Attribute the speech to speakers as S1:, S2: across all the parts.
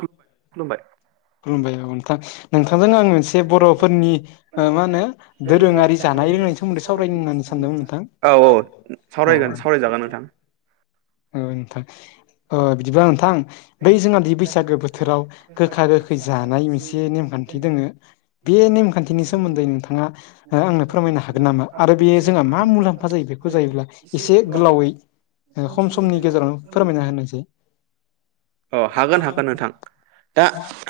S1: खुलुमबाय।
S2: खुलुमबाय औ नोंथां नोंथांजों आं मोनसे बर'फोरनि ओ मा होनो दोरोङारि जानाय लोंनायनि सोमोन्दै सावरायनो होननानै सानदोंमोन नोंथां।
S1: औ औ सावरायगोन
S2: औ
S1: सावरायजागोन नोंथां
S2: औ नोंथां। ओ बिदिबा नोंथां बै जोंहादि बैसागो बोथोराव गोखा गोखै जानाय मोनसे नेमखान थि दोङो बे नेमखान्थिनि सोमोन्दै नोंथाङा हो आंनो फोरमायनो हागोन नामा? आरो बे जोंहा मा मुलाम्फा जायो बेखौ जायोब्ला एसे गोलावै ओ खम समनि गेजेरावनो फोरमायना होनोसै।
S1: अ हागोन हागोन नोंथां दा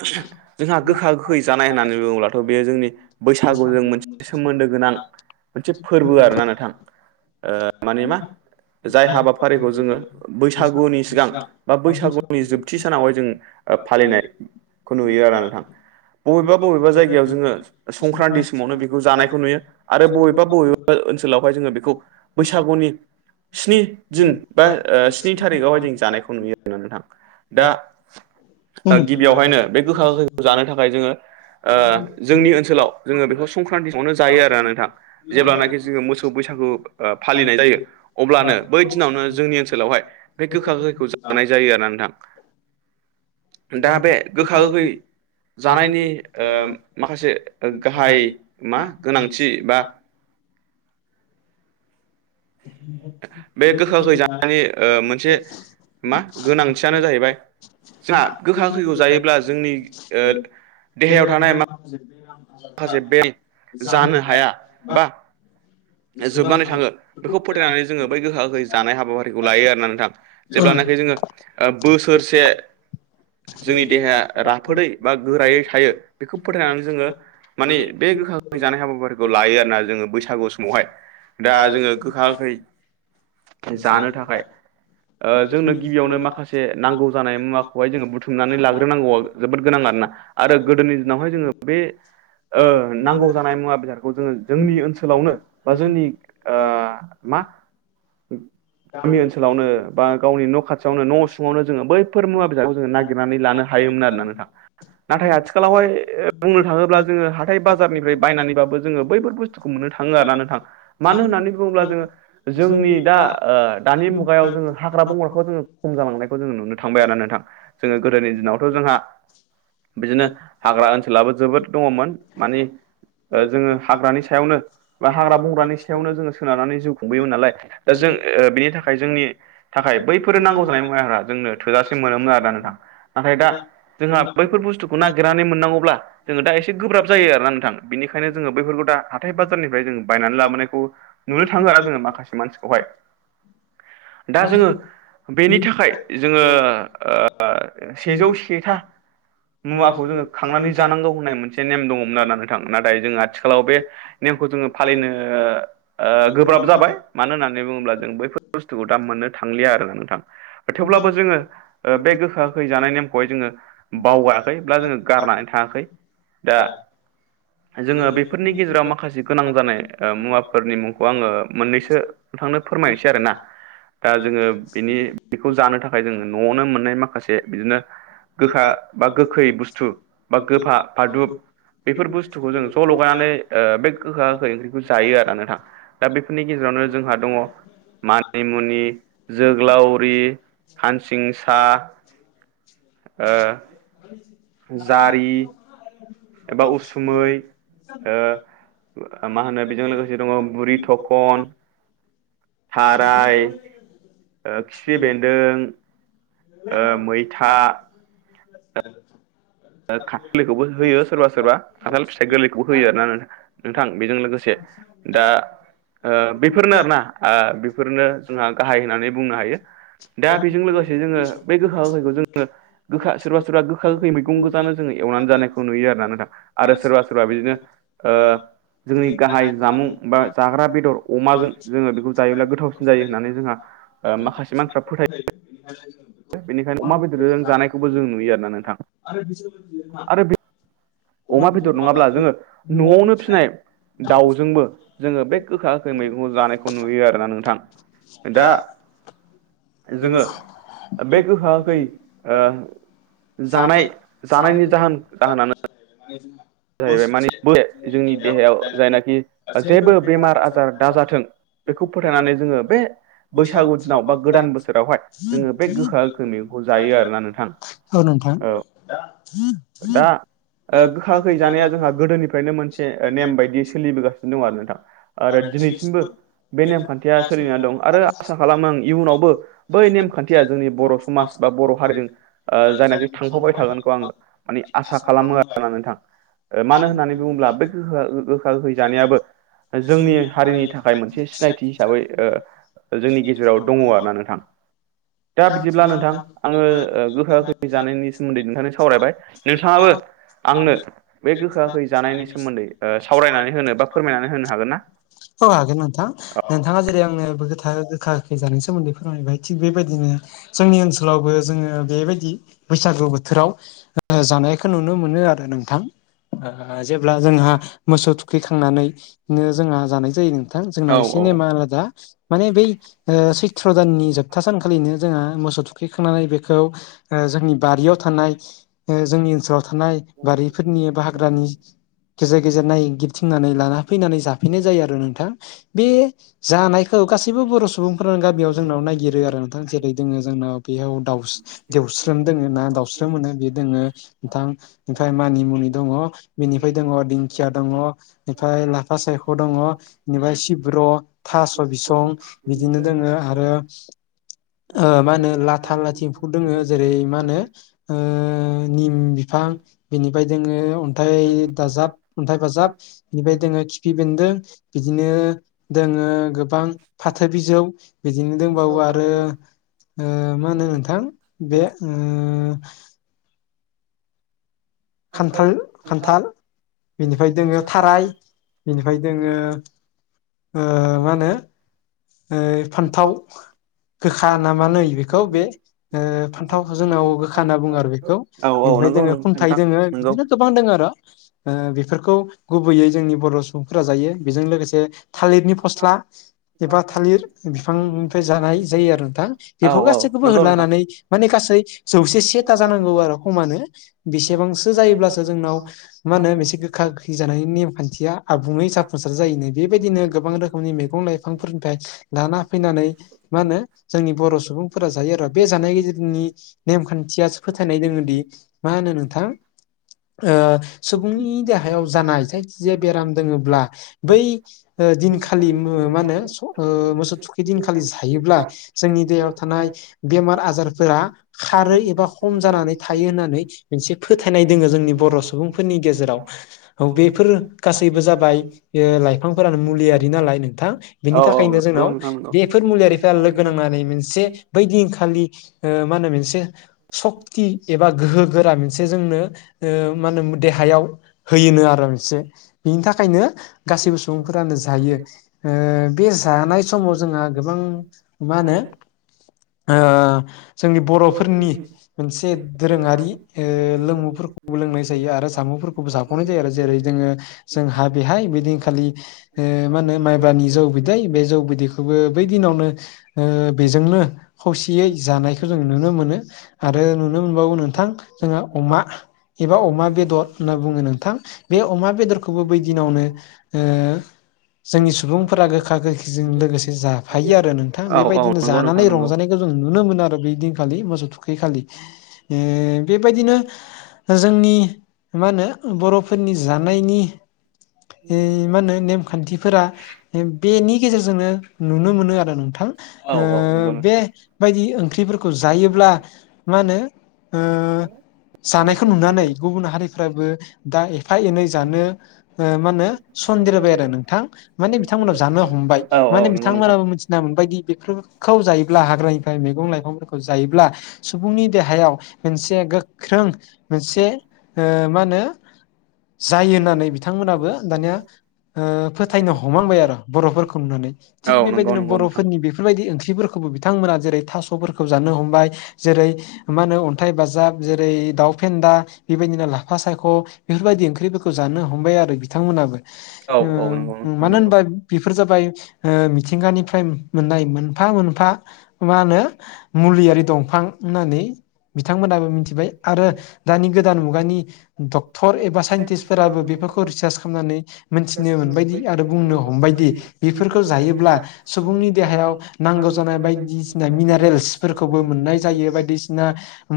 S1: जोंहा गोखा गोखै जानाय होननानै बुङोब्लाथ' बेयो जोंनि बैसागुजों मोन सोमोन्दो गोनां मोनसे फोरबो आरोना नोंथां। ओ माने मा जाय हाबाफारिखौ जोङो बैसागुनि सिगां बा बैसागुनि जोबथि सानावहाय जों ओ फालिनायखौ नुयो आरोना नोंथां। बबेबा बबेबा जायगायाव जोङो संक्रान्ति समावनो बेखौ जानायखौ नुयो आरो बबेबा बबे हो ओनसोलावहाय जोङो बेखौ बैसागुनि स्नि
S2: [inaudible]
S1: दिन बा स्नि थारिखावहाय जों जानायखौ नुयो नोंथां। दा गिबियावहायनो बे गोखा गोखैखौ जानो थाखाय जोङो जोंनि ओनसोलाव जोङो बेखौ संक्रान्तिावनो जायो आरो नोंथां जेब्लानाखि जोङो मोसौ बैसागु फालिनाय जायो अब्लानो बै दिनावनो जोंनि ओनसोलावहाय बे गोखा गोखैखौ जानाय जायो आरो। दा बे गोखा गोखै जानायनि माखासे गाहाय मा गोनांथि एबा बे गोखा गोखै जानायनि मोनसे मा गोनांथियानो जाहैबाय जाहा गोखा गोखैखौ जायोब्ला जोंनि ओ देहायाव थानाय मा जानो हाया बा
S2: [inaudible]
S1: जोबनानै थाङो बेखौ फोथायनानै जोङो बै गोखा गोखै जानाय हाबाफारिखौ लायो आरोना नोंथां। जेब्लानाखि जोङो ओ बोसोरसे जोंनि देहाया राफोदै बा गोरायै थायो बेखौ फोथायनानै जोङो माने बे गोखां गोखै जानाय हाबाफारिखौ लायो आरोना जोङो बैसागु स बेावहाय दा जोङो गोखा गोखै जानो थाखाय जोंनो गिबियावनो माखासे नांगौ जानाय मुवाखौ जोङो बुथुमनानै लाग्रोनांगौआ जोबोद गोनां आरोना आरो गोदोनि दिनावहाय जोङो बे नांगौ जानाय मुवा बेसादखौ जोङो जोंनि ओनसोलावनो बा जोंनि ओ मा होनो गामि ओनसोलावनो बा गावनि न' खाथियावनो न' सिङावनो जोङो बैफोर मुवा बे बिजाब नागिरनानै लानो हायोमोन आरो ना नोंथा। नाथाय आथिखालावहाय बुंनो थाङोब्ला जोङो हाथाय बाजारनिफ्राय बायनानैबाबो जोङो बैफोर बुस्थु खौ मोननो थाङो आरो ना थ मानो होननानै बुङोब्ला जोङो जोंनि दा दानि मुगायाव जोङो हाग्रा बंग्राखौ जोङो खम जालांनायखौ जोङो नुनो थांबाय आरो ना नोंथां जोङो गोदोनि दिनावथ' जोंहा बिदिनो हाग्रा ओनसोलाबो जोबोद दङमोन माने जोङो हाग्रानि सायावनो बा हाग्रा बंग्रानि सायावनो जोङो सोनारनानै जिउ खुंबोयोमोन नालाय दा जों बेनि थाखाय जोंनि थाखाय बैफोर नांगौ जानाय मुवाफ्रा जोंनो थोजासे मोनोमोन आरोना नोंथां। नाथाय दा जोंहा बैफोर बुस्थुखौ नागिरनानै मोननांगौब्ला जोङो दा एसे गोब्राब जायो आरोना नोंथां बेनिखायनो जोङो बैफोरखौ दा हााथथाय बाजारनिफ्राय जों बायनानै लाबोनायखौ नुनो थाङो आरो जोङो माखासे मानसिखौहाय दा जोङो बेनि थाखाय जोङो ओ सेजौ सेथा मुवाखौ जोङो खांनानै जानांगौ होननाय मोनसे नेम दङमोन आरोना नोंथांमोन नाथाय जोङो आथिखालाव बे नेमखौ जोङो फालिनो ओ ओ गोब्राब जाबाय मानो होननानै बुङोब्ला जों बैफोर बुस्थुखौ दा मोननो थांलिया आरो नोंथां थेवब्लाबो जोङो ओ बे गोखा गोखै जानाय नेमखौहाय जोङो बावगायाखै बब्ला जोङो गारनानै थाङाखै
S2: दा
S1: जोङो बेफोरनि गेजेराव माखासे गोनां जानाय ओ मुवाफोरनि मुंखौ आङो मोननैसो थांनो फोरमायनोसै आरोना दा जोङो बेनि बेखौ जानो थाखाय जोङो न'आवनो मोननाय माखासे बिदिनो गोखा बा गोखै बुस्थु बा गोफा फादुब बेफोर बुस्थु खौ जों ज' लगायनानै बे गोखा ओंख्रिखौ जायो आरो नोंथा दा बेफोरनि गेजेरावनो जोंहा दङ मानिमुनि जोग्लावरि कानसिंसा ओ जारि
S2: [unintelligible]
S1: एबा उसु मै ओ मा होनो बेजों लोगोसे दङ बुरि थखन
S2: थाराय
S1: ओ खिफि बेन्दों ओ मैथा
S2: [unintelligible]
S1: ओ खा गोरलैखौबो होयो सोरबा सोरबा खान्थाल फिथाइ गोरलैखौबो होयो आरोना नोंथां बेजों लोगोसे दा ओ बेफोरनो आरोना आ बेफोरनो जोंहा गाहाय होननानै बुंनो हायो दा बेजों लोगोसे जोङो बे गोखा गोखैखौ जोङो गोखा सोरबा सोरबा गोखा गोखै मैगं गो जों एवनानै जानायखौ नुयो आरोना नोंथां आरो सोरबा सोरबा बिदिनो ओ जोंनि गाहाय जामुं बा जाग्रा बेदर अमाजों जों जोङो बेखौ जायोब्ला गोथावसिन जायो होननानै जोंहा ओ माखासे मानसिफ्रा फोथायो
S2: [inaudible]
S1: बेनिखायनो अमा बेदरजों जानायखौबो जों नुयो आरोोना नोंथां आरो बे अमा बेदर नङाब्ला जोङो न'आवनो फिनाय दाउजोंबो जोङो बे गोखा गोखै मैगंखौ जानायखौ खौ नुयो आरोना नोंथां दा जोङो बे गोखा गोखै ओ जानाय जानायनि जाहोन जाहोनानो
S2: [unintelligible]
S1: जाहैबाय माने जोंनि देहायाव जायनाखि जेबो बेमार आजार दाजाथों बेखौ फोथायनानै जोङो बे बैसागु दिनाव बा गोदान बोसोरावहाय जोङो बे गोखा गोखो मैगंखौ जायो आरोना नोंथां
S2: औ नोंथां
S1: दा ओ गोखा गोखै जानाया जोंहा गोदोनिफ्रायनो मोनसे नेम बायदि सोलिबोगासिनो दं आरो नोंथां आरो दिनैसिमबो बे नेमखान्थिया सोलिनानै दं आरो आसा खालामो इयुनावबो बै नेमखान्थिया जोंनि बर' समाज बा बर' हारिजों ओ जायनाखि थांफाबबाय थागोनखौ आङो माने आसा खालामो आरोना नोंथां ओ मानो होननानै बुङोब्ला बे गोखा गोखा गोखै जानायाबो जोंनि हारिनि थाखाय मोनसे सि सिनायथि हिसाबै ओ जोंनि गेजेराव दङ आरोना नोंथां दा बिदिब्ला नोंथां आङो गोखा गोखै जानायनि सोमोन्दै नोंथांनो सावरायबाय नोंथाङाबो आंनो बे गोखा -गोखै जानायनि सोमोन्दै ओ सावरायनानै होनो बा फोरमायनानै होनो हागोन ना?
S2: औ हागोन नोंथां नोंथाङा जेरै आंनो [unintelligible] गोखा गोखै जानाय सोमोन्दै फोरमायबाय थिग बेबायदि बिदिनो जोंनि ओनसोलावबो जोङो बेबायदि बैसागु बोथोराव जानायखौ नुनो मोनो आरो नोंथां ओ जेब्ला जोंहा मोसौ थुखैखांनानै नो जोंहा जानाय जायो नोंथां
S1: औ
S2: जोंनाव एसे
S1: औ
S2: नेमा आलादा माने बै सैत्र दाननि जोबथा सान खालिनो जोङो मोसौ थुखैखांनानै बेखौ जोंनि बारियाव थानाय जोंनि ओनसोलाव थानाय बारिफोरनि बा हाग्रानि गेजेर गेजेर नायगिरथिंनानै लाना फैनानै जाफैनाय जायो आरो नोंथां बे जानायखौ गासैबो बर' सुबुंफोरानो गामियाव जोंनाव ननायागिरो आरो जेरै दोङो जोंनाव बेयाव देवस्रोम दोङो दाउस्रि मोनो बे दोङो नोंथां ओमफ्राय मानिमुनि दङ बेनिफ्राय दङ दिंखिया दङ। ओफ्राय लाफा सायख' दङ बेनिफ्राय सिब्र' थास' बिसं बिदिनो दोङो आरो मा होनो लाथा लाथि एम्फौ दोङो जेरै माहोनो ओ बिफां बिनिफाय जोङो अन्थाइ दाजाब अन्थाइ बाजाब बेनिफ्राय दोङो खिफि बेन्दों बिदिनो दोङो गोबां फाथो बिजौ बिदिनो दंबावो आरो आरो मा होनो नोंथां बे खान्थाल खान्थाल बिनिफ्राय दोङो थाराय बेनिफ्राय दोङो मा होनो ओ फान्थाव गोखा नाामा नै बेखौ बे फान्थाव जोंनाव गोखा होनना बुङो आरो बेखौ
S1: औ
S2: बेनिफ्राय दोङो खुन्थायाइ दोङ
S1: नंगौ
S2: बिदिनो गोबां दोङो आरो बेफोरखौ गुबैयै जोंनि बर' सुबुंफोरा जायो। बेजों लोगोसे थालिरनि फस्ला एबा थालिर बिफांनिफ्राय जानाय जायो आरो नोंथां
S1: औ
S2: बेफोर
S1: औ
S2: गासैखौबो
S1: नंगौ नोंथां
S2: होलानानै माने गासै जौसे सेथा जानांगौ आरो खमानो बेसेबांसो जायोब्लासो जोंनाव मा होनो मोनसे गोखा गोखै जानायनि नेम खान्थिया आबुङै जाफुंसार जायोनो। बेबायदिनो गोबां रोखोमनि मैगं लाइफांफोरनिफ्राय लाना फैनानै मा होनो जोंनि बर' सुबुंफोरा जायो आरो बे जानाय गुन नेमखान्थियासो फोथायनाय दोङोदि मा होनो नोंथां। ओ सुबुंनि देहायाव जानायजों जे बेराम दोङोब्ला बै दिनखालि मा होनो मोसौ थुखि दिनखालि जायोब्ला जोंनि दहायाव थानाय बेमार आजारफोरा खारो एबा हम जानानै थायो होननानै मोनसे फोथायनाय दङो जोंनि बर' सुबुंफोरनि गेजेराव औ बेफोर गासैबो जाबाय लाइफांफोरानो मुलियारि नालाय नोंथां। बेनि
S1: औ औ
S2: थाखायनो जोंनाव
S1: नंगौ नोंथां नंगौ
S2: बेफोर मुलिारिफोरा लोगो नांनानै मोनसे बै दिनखालि ओ मा होनो बेसे सक्टि एबा गोहो गोरा मोनसे जोंनो मा होनोम देहायाव होयोनो आरो मोनसे बिनि थाखायनो गासैबो सुबुंफोरानो जायो। बे जानाय समाव जोंहा गोबां मा होनो ओ जोंनि बर'फोरनि मोनसे दोरोङारि लोंमुफोरखौबो लोंनाय जायो आरो सामुंफोरखौबो साख'नाय जायो आरो जेरै जोङो जोंहा बेहाय बिदिनो खालि मा होनो माइब्रानि जौ बिदि दैै बे जौ बिदैखौबो बै दिनावनो बेजोंनो खौसेयै जानायखौ जों नुनो मोनो। आरो नुनो मोनबावौ नोंथां जोंहा अमा एबा अमा बेदर होनना बुङो नोंथां बे अमा बेदरखौबो बै दिनावनो जोंनि सुबुंफोरा गो खा गोखिजों लोगोसे जाफायो आरो नोंथां
S1: औ औ
S2: बेबायदिनो
S1: नंगौ नोंथां
S2: जानानै
S1: नंगौ
S2: रंजानाय जों नुनो मोनो आरो बै दिनखालि मोसौ थुखैखालि बेबायदिनो जोंनि मा होनो बर'फोरनि जानायनि मा होनो नेमखान्थिफोरा बेनि गेजेरजोंनो नुनो मोनो आरो नोंथां।
S1: औ औ नंगौ
S2: ओ बेबायदि ओंख्रिफोरखौ जायोब्ला मा होनो ओ जानायखौ नुनानै गुबुन हारिफ्राबो दा एफा एनै जानो ओ मा होनो सन्देर होबाय आरो नोंथां माने बिथांमोना जा नो हमबाय
S1: औ औ
S2: माने
S1: नंगौ नोंथां
S2: बिथांमोनाबो मिथिना मोनबायदि बेफोरखौ जायोब्ला हाग्रानिफ्राय मैगं लाइफां जायोब्ला सुबुंनि देहायाव मोनसे गोख्रों मोनसे ओ मा होनो जायो होननानै बिथांमोनाबो दानिया फोथायनो हमहांबाय आरो बर'फोरखौ नुनानै थिग
S1: औ नंगौ
S2: बेबायदिनो
S1: नंगौ नोंथां
S2: बर'फोरनि बे फोरबायदि ओंख्रिफोरखौबो बिथांमोना जेरै थास'फोरखौ जानो हमबाय जेरै मा होनो हन्थाइ बाजाब जेरै दाउ फेन्दा बेबायदिनो लाफा सायख बेफोरबायदि ओंख्रिफोरखौ जानो हमबाय आरो बिथांमोनाबो
S1: औ औ नंगौ नोंथां
S2: मानो
S1: नंगौ
S2: होनबा बेफोर जाबाय ओ मिथिंगानिफ्राय मोननाय मोनफा मोनफा मा होनो मुलियारि दंफां होननानै बिथांमोनाबो मिथिबाय आरो दानि गोदान मुगानि डक्टर एबा साइन्टिस्ट फोराबो बेफोरखौ रिसार्च खालामनानै मिथिनो मोनबायदि आरो बुंनो हमबाय बेफोरखौ जायोब्ला सुबुंनि देहायाव नांगौ जानाय बायदि मिनारेल्सफोरखौबो मोननाय जायो बायदिसिना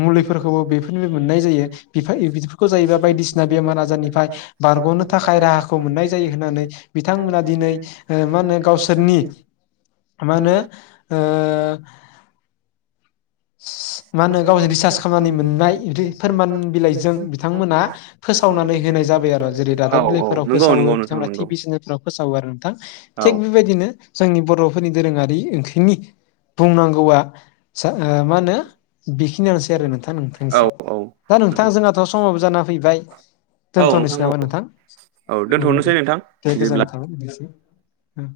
S2: मुलिफोरखौबो बेफोरनिबो मोननाय जायो बिफा बिफोरखौ जायोबा बायदिसिना बेमार आजारनिफ्राय बारगनो थाखाय राहाखौ मोननाय जायो होननानै बिथांमोना दिनै ओ मा होनो गावसोरनि मा होनो ओ मा होनो गावजों रिसार्च खालामनानै मोननाय बिदि फोरमान बिलाइजों बिथांमोना फोसावनानै होनाय जाबाय आरो जेरै
S1: औ
S2: दादाब
S1: औ
S2: बिलाइफोराव
S1: नंगौ
S2: फोसावो
S1: नंगौ नोंथां
S2: बिथांमोना टि
S1: नंगौ
S2: भि सेनेलफोराव फोसावो आरो
S1: औ
S2: थिग बेबायदिनो जोंनि बर'फोरनि दोरोङारि ओंख्रिनि बुंनांगौआ मा होनो बेखिनियानोसै आरो नोंथां
S1: औ
S2: नोंथांनिसो
S1: औ
S2: दा नोंथां जोंहाथ समाबो जाना फैबाय
S1: औ
S2: दोनथनोसै
S1: औ
S2: नामा नोंथां
S1: औ दोनथ'नोसै नोंथां
S2: दे
S1: बिदिब्ला
S2: गोजोननाय थाबाय [unintelligible]